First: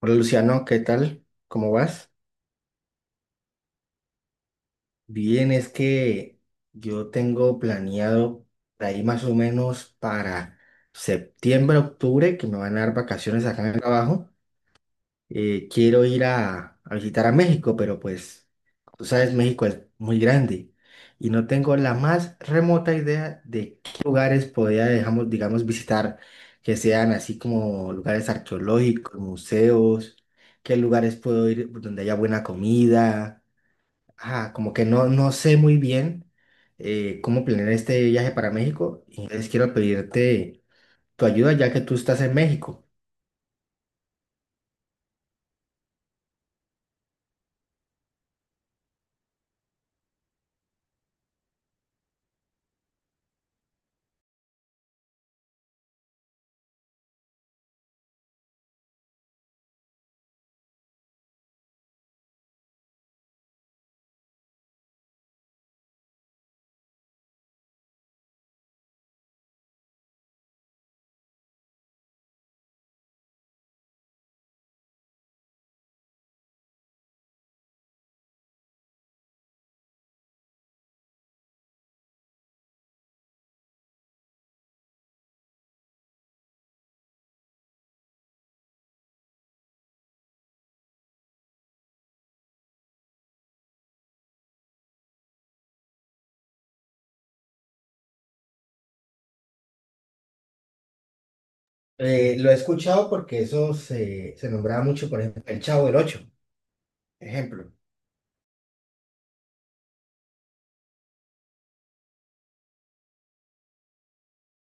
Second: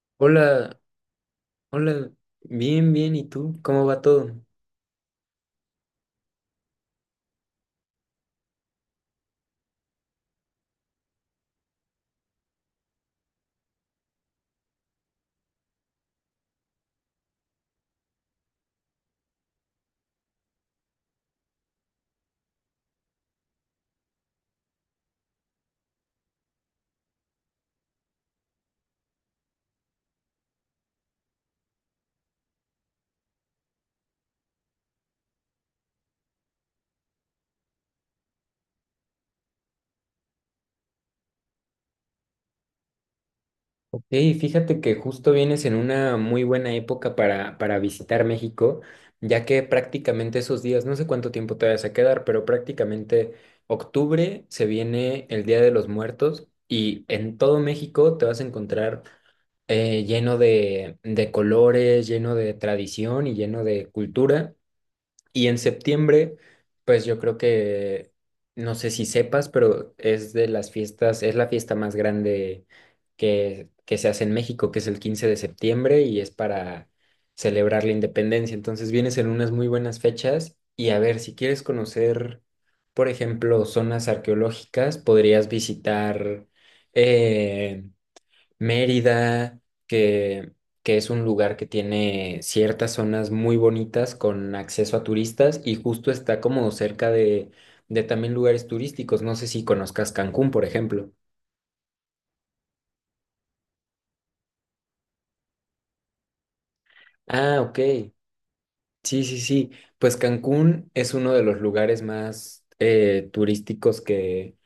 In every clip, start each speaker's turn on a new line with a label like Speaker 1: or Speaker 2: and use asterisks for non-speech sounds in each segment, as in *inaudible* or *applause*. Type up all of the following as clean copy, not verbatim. Speaker 1: Hola Luciano,
Speaker 2: Hola,
Speaker 1: ¿qué tal? ¿Cómo vas?
Speaker 2: hola, bien, bien, ¿y tú? ¿Cómo va todo?
Speaker 1: Bien, es que yo tengo planeado de ahí más o menos para septiembre, octubre, que me van a dar vacaciones acá en el trabajo. Quiero ir a visitar a México, pero pues, tú sabes, México es muy grande y no tengo la más remota idea de qué lugares podría, digamos, visitar, que sean así como lugares arqueológicos, museos, qué lugares puedo ir donde haya buena comida. Ah, como que no, no sé muy bien cómo planear este viaje para México, y entonces quiero pedirte tu ayuda ya que tú estás en México.
Speaker 2: Ok, fíjate que justo vienes en una muy buena época para visitar México, ya que prácticamente esos días, no sé cuánto tiempo te vas a quedar, pero prácticamente octubre se viene el Día de los Muertos y en todo México te vas a encontrar lleno de colores, lleno de tradición y lleno de cultura. Y en septiembre, pues yo creo que, no sé si sepas, pero es de las fiestas, es la fiesta más grande que se hace en México, que es el 15 de septiembre y es para celebrar la independencia. Entonces vienes en unas muy buenas fechas y a ver, si quieres conocer, por ejemplo, zonas arqueológicas, podrías visitar eh, Mérida, que, que es un lugar que tiene ciertas zonas muy bonitas con acceso a turistas y justo está como cerca de también lugares turísticos. No sé si conozcas Cancún, por ejemplo.
Speaker 1: Lo he escuchado porque eso se nombraba mucho, por ejemplo, el Chavo del Ocho,
Speaker 2: Ah,
Speaker 1: ejemplo.
Speaker 2: ok. Sí, sí, sí. Pues Cancún es uno de los lugares más turísticos que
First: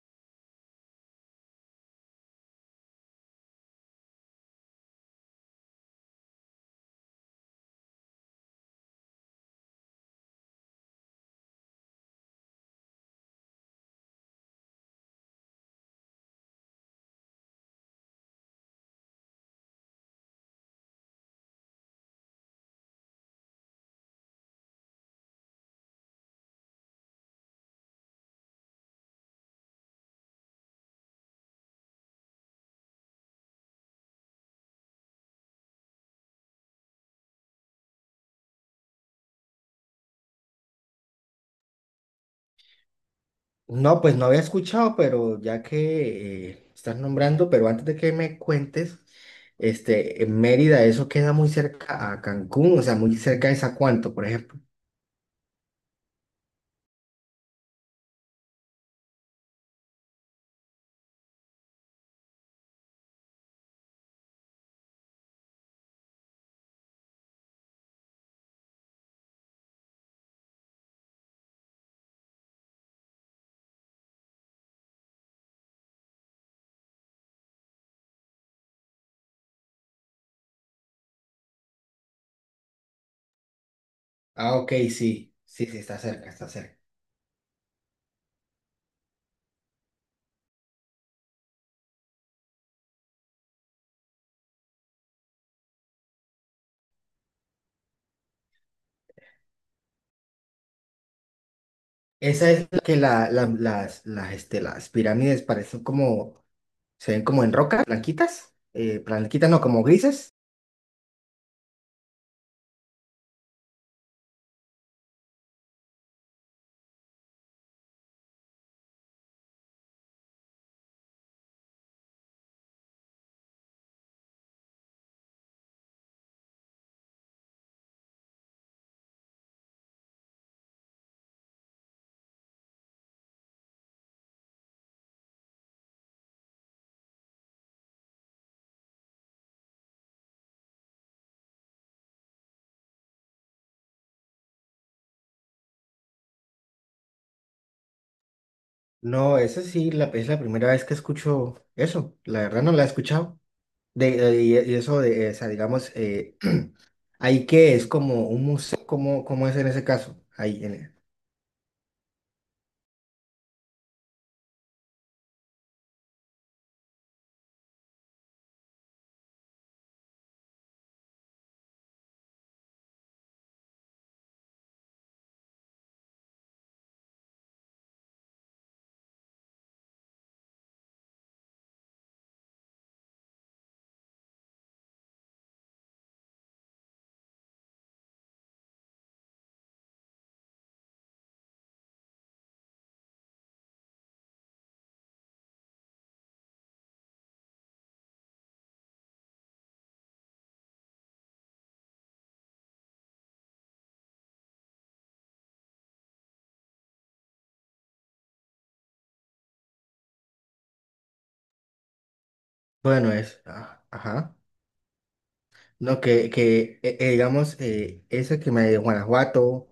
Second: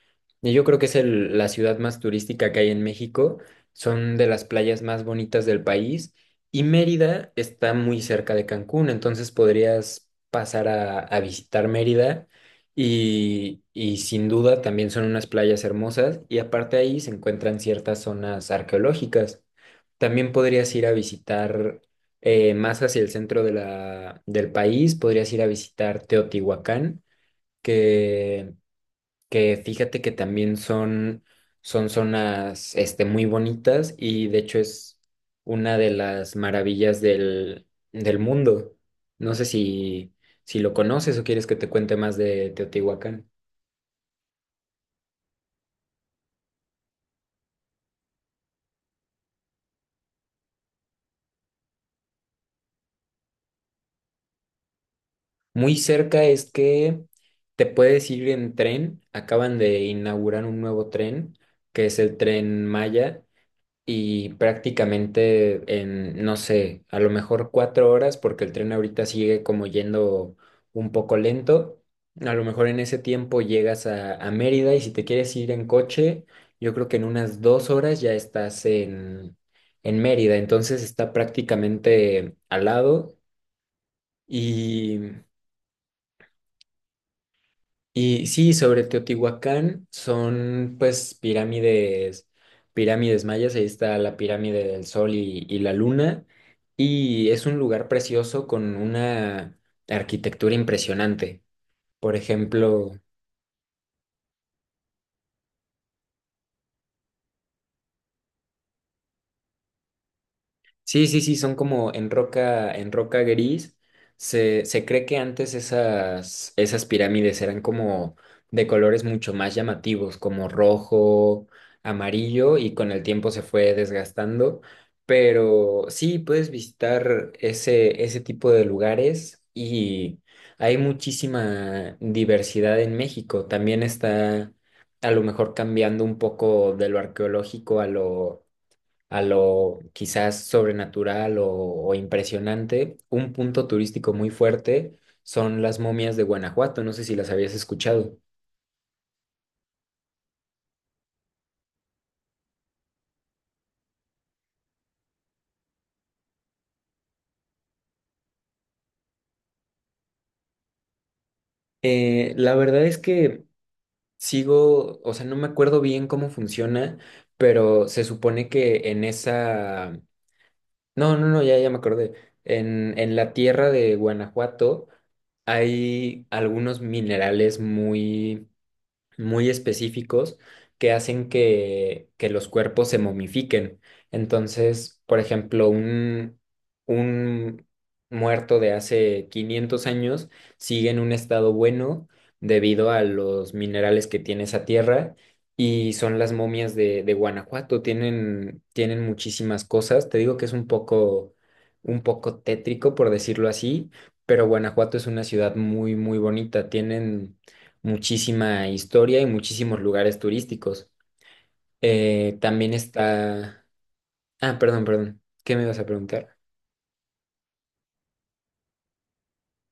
Speaker 2: y yo creo que es la ciudad más turística que hay en México. Son de las playas más bonitas del país y Mérida está muy cerca de Cancún, entonces podrías pasar a visitar Mérida y sin duda también son unas playas hermosas y aparte ahí se encuentran ciertas zonas arqueológicas. También podrías ir a visitar más hacia el centro de la, del país, podrías ir a visitar Teotihuacán, que, que fíjate que también son, son zonas este, muy bonitas y de hecho es una de las maravillas del mundo. No sé si lo conoces o quieres que te cuente más de Teotihuacán.
Speaker 1: No, pues no había escuchado, pero ya que estás nombrando, pero antes de que me cuentes, en Mérida, eso queda muy cerca a Cancún, o sea, muy cerca de Zacuanto, por ejemplo.
Speaker 2: Muy cerca es que te puedes ir en tren, acaban de inaugurar un nuevo tren, que es el tren Maya y prácticamente en, no sé, a lo mejor 4 horas, porque el tren ahorita sigue como yendo un poco lento. A lo mejor en ese tiempo llegas a Mérida y si te quieres ir en coche, yo creo que en unas 2 horas ya estás en Mérida. Entonces está prácticamente al lado.
Speaker 1: Ah, ok,
Speaker 2: y
Speaker 1: sí, sí, sí, está cerca, está cerca.
Speaker 2: Y sí, sobre Teotihuacán son pues pirámides, pirámides mayas, ahí está la pirámide del Sol y la Luna, y es un lugar precioso con una arquitectura impresionante. Por
Speaker 1: Esa es la que
Speaker 2: ejemplo,
Speaker 1: las pirámides parecen como, se ven como en roca, blanquitas, blanquitas no, como grises.
Speaker 2: sí, sí, sí, son como en roca gris. Se cree que antes esas, esas pirámides eran como de colores mucho más llamativos, como rojo, amarillo, y con el tiempo se fue desgastando. Pero sí, puedes visitar ese, ese tipo de lugares y hay muchísima diversidad en México. También está a lo mejor cambiando un poco de lo arqueológico a lo quizás sobrenatural o impresionante, un punto turístico muy fuerte son las momias de Guanajuato. No sé si las habías escuchado.
Speaker 1: No, esa sí es la primera vez que escucho eso. La verdad no la he escuchado. Y eso de, o sea, digamos, *clears throat* ahí que es como un museo, ¿cómo es en ese caso?
Speaker 2: La verdad es que sigo, o sea, no me acuerdo bien cómo funciona, pero se supone que en esa. No, no, no, ya, ya me acordé. En la tierra de Guanajuato hay algunos minerales muy muy específicos que hacen que los cuerpos se momifiquen. Entonces, por ejemplo, un muerto de hace 500 años sigue en un estado bueno debido a los minerales que tiene esa tierra. Y son las momias de Guanajuato, tienen, tienen muchísimas cosas. Te digo que es un poco tétrico, por decirlo así, pero Guanajuato es una ciudad muy, muy bonita. Tienen, muchísima historia y muchísimos lugares turísticos. También
Speaker 1: Bueno,
Speaker 2: está.
Speaker 1: ah, ajá.
Speaker 2: Ah, perdón, perdón. ¿Qué me ibas a
Speaker 1: No, que,
Speaker 2: preguntar?
Speaker 1: que digamos, ese que me de Guanajuato,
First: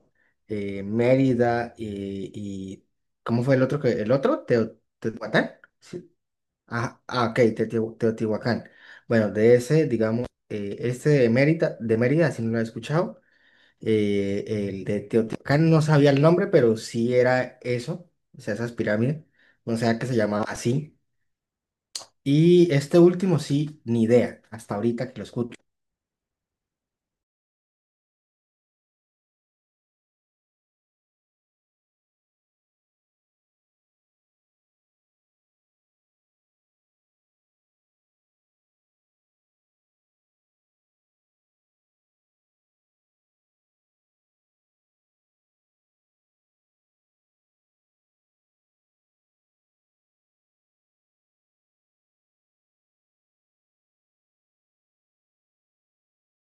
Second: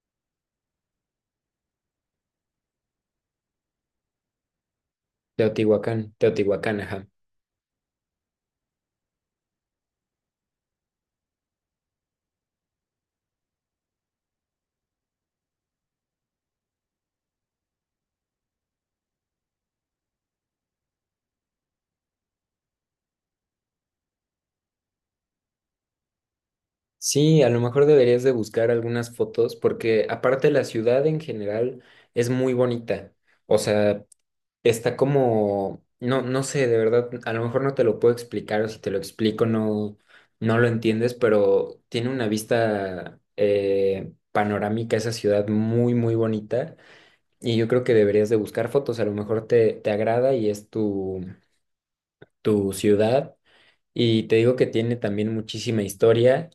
Speaker 1: Mérida y, ¿cómo fue el otro? Teotihuacán.
Speaker 2: Teotihuacán, Teotihuacán,
Speaker 1: Ah,
Speaker 2: ajá.
Speaker 1: ah, ok, Teotihuacán. Bueno, de ese, digamos, de Mérida, si no lo he escuchado, el de Teotihuacán no sabía el nombre, pero sí era eso, o sea, esas pirámides, no sé que se llamaba así. Y este último sí, ni idea, hasta ahorita que lo escucho.
Speaker 2: Sí, a lo mejor deberías de buscar algunas fotos porque aparte la ciudad en general es muy bonita. O sea, no, no sé, de verdad, a lo mejor no te lo puedo explicar o si te lo explico no lo entiendes, pero tiene una vista panorámica esa ciudad muy, muy bonita. Y yo creo que deberías de buscar fotos, a lo mejor te, te agrada y es tu, tu ciudad. Y te digo que tiene también muchísima historia.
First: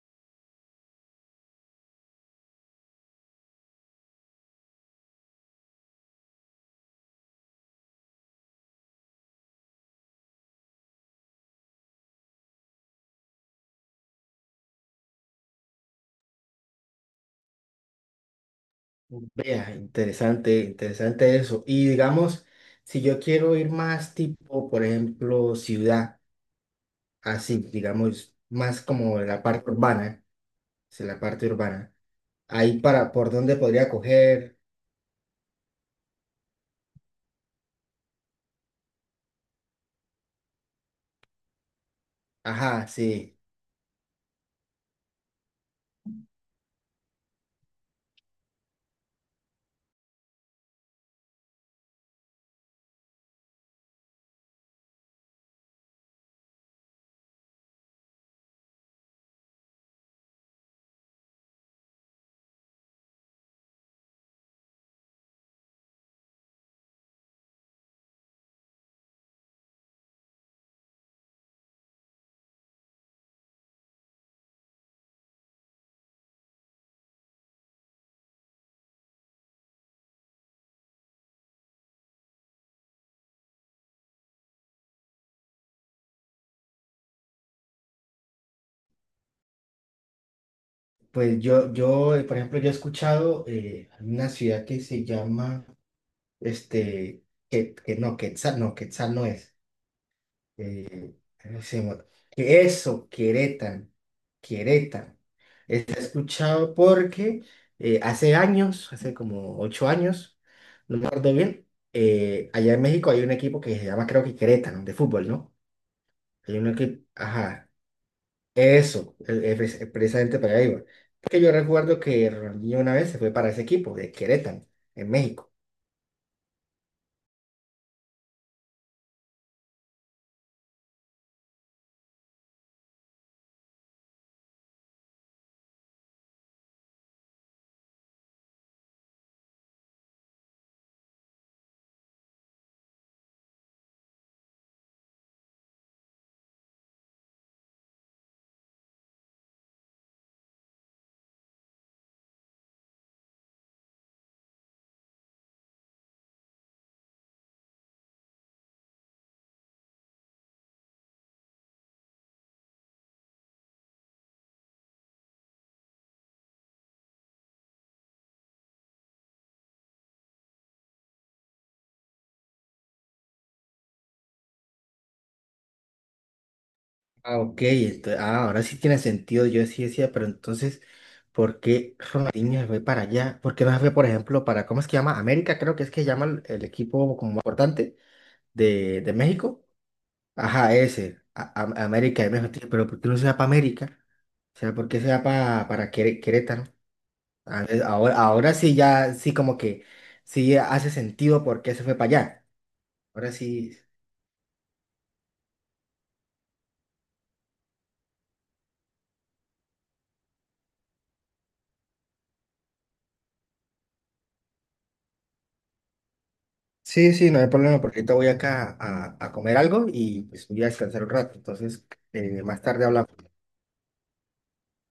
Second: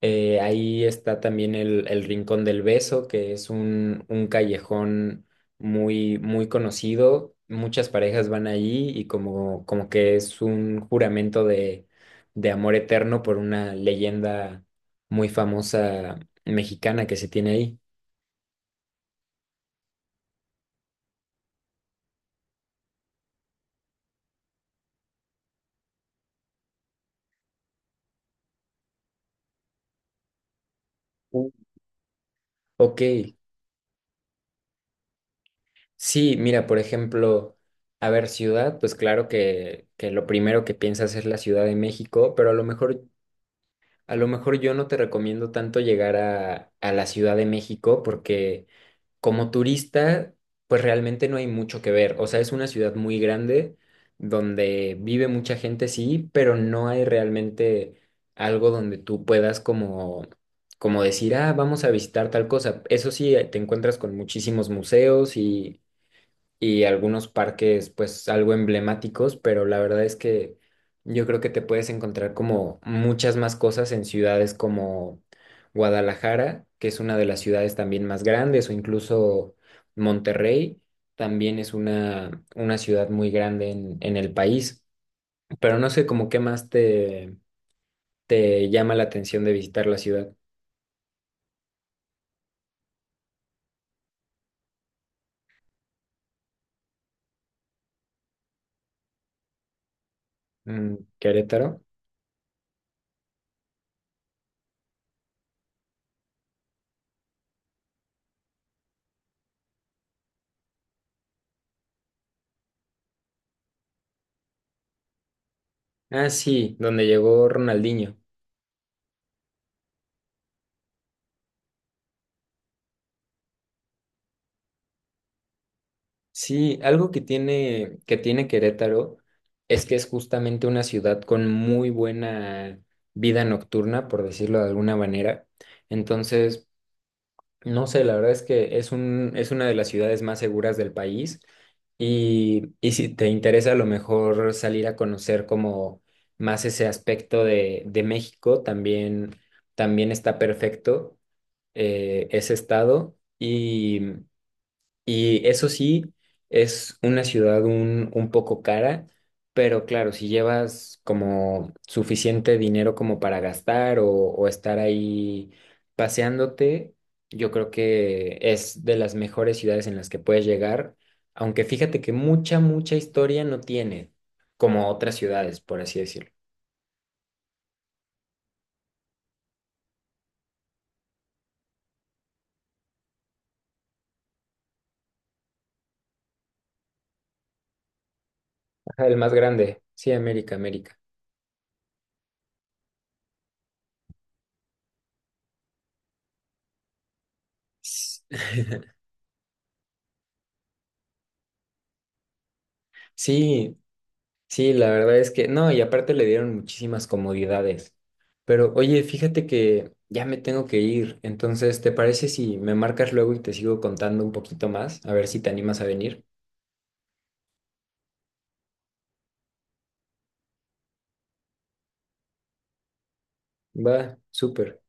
Speaker 2: Ahí está también el Rincón del Beso, que es un callejón muy, muy conocido. Muchas parejas van allí y como, como que es un juramento de amor eterno por una leyenda muy famosa mexicana que se tiene ahí.
Speaker 1: Vea, interesante, interesante eso. Y digamos, si yo quiero ir más tipo, por ejemplo, ciudad, así, digamos, más como la parte urbana. Es la
Speaker 2: Uh,
Speaker 1: parte urbana. Ahí
Speaker 2: Ok,
Speaker 1: para, ¿por dónde podría coger?
Speaker 2: sí, mira, por ejemplo, a ver, ciudad, pues claro que lo primero que piensas es la Ciudad de México, pero a lo
Speaker 1: Ajá,
Speaker 2: mejor,
Speaker 1: sí.
Speaker 2: a lo mejor yo no te recomiendo tanto llegar a la Ciudad de México porque como turista, pues realmente no hay mucho que ver. O sea, es una ciudad muy grande donde vive mucha gente, sí, pero no hay realmente algo donde tú puedas como, como decir, ah, vamos a visitar tal cosa. Eso sí, te encuentras con muchísimos museos y algunos parques pues algo emblemáticos, pero la verdad es que yo creo que te puedes encontrar como muchas más cosas en ciudades como Guadalajara, que es una de las ciudades también más grandes, o incluso Monterrey, también es una ciudad muy grande en el país, pero no sé como qué más te, te llama la atención de visitar la ciudad.
Speaker 1: Pues por ejemplo, yo he escuchado una ciudad que se llama, este, que no, Quetzal, no, Quetzal no es.
Speaker 2: Mm,
Speaker 1: Eh, ¿Cómo se
Speaker 2: Querétaro.
Speaker 1: llama? Que eso, Querétaro, Querétaro. He escuchado porque hace años, hace como 8 años, no me acuerdo bien, allá en México hay un equipo que se llama, creo que Querétaro, de fútbol, ¿no?
Speaker 2: Ah,
Speaker 1: Hay un
Speaker 2: sí,
Speaker 1: equipo,
Speaker 2: donde llegó
Speaker 1: ajá.
Speaker 2: Ronaldinho.
Speaker 1: Eso, es precisamente para ahí va. Porque yo recuerdo que Ronaldinho una vez se fue para ese equipo de Querétaro, en México.
Speaker 2: Sí, algo que tiene Querétaro es que es justamente una ciudad con muy buena vida nocturna, por decirlo de alguna manera. Entonces, no sé, la verdad es que es una de las ciudades más seguras del país. Y si te interesa a lo mejor salir a conocer como más ese aspecto de México, también, también está perfecto ese estado. Y eso sí, es una ciudad un poco cara, pero claro, si llevas como suficiente dinero como para gastar o estar ahí paseándote, yo creo que es de las mejores ciudades en las que puedes llegar, aunque fíjate que mucha, mucha historia no tiene, como otras ciudades, por así decirlo.
Speaker 1: Ah, ok, ahora sí tiene sentido. Yo sí decía, pero entonces, ¿por qué Ronaldinho se fue para allá? ¿Por qué no se fue, por ejemplo, ¿cómo es que llama? América, creo que es que llama el equipo como importante de,
Speaker 2: Ajá,
Speaker 1: de
Speaker 2: el más
Speaker 1: México.
Speaker 2: grande, sí, América,
Speaker 1: Ajá,
Speaker 2: América.
Speaker 1: ese, América de México. Pero ¿por qué no se va para América? O sea, ¿por qué se va para Querétaro? A ver, ahora sí
Speaker 2: *laughs*
Speaker 1: ya, sí como que sí hace sentido por qué se fue para allá. Ahora sí,
Speaker 2: Sí, sí, la verdad es que no, y aparte le dieron muchísimas comodidades. Pero oye, fíjate que ya me tengo que ir, entonces, ¿te parece si me marcas luego y te sigo contando un poquito más? A ver si te animas a venir.
Speaker 1: sí, sí, no hay problema porque ahorita voy acá a comer algo y pues voy a descansar un rato. Entonces, más tarde hablamos.
Speaker 2: Va, súper.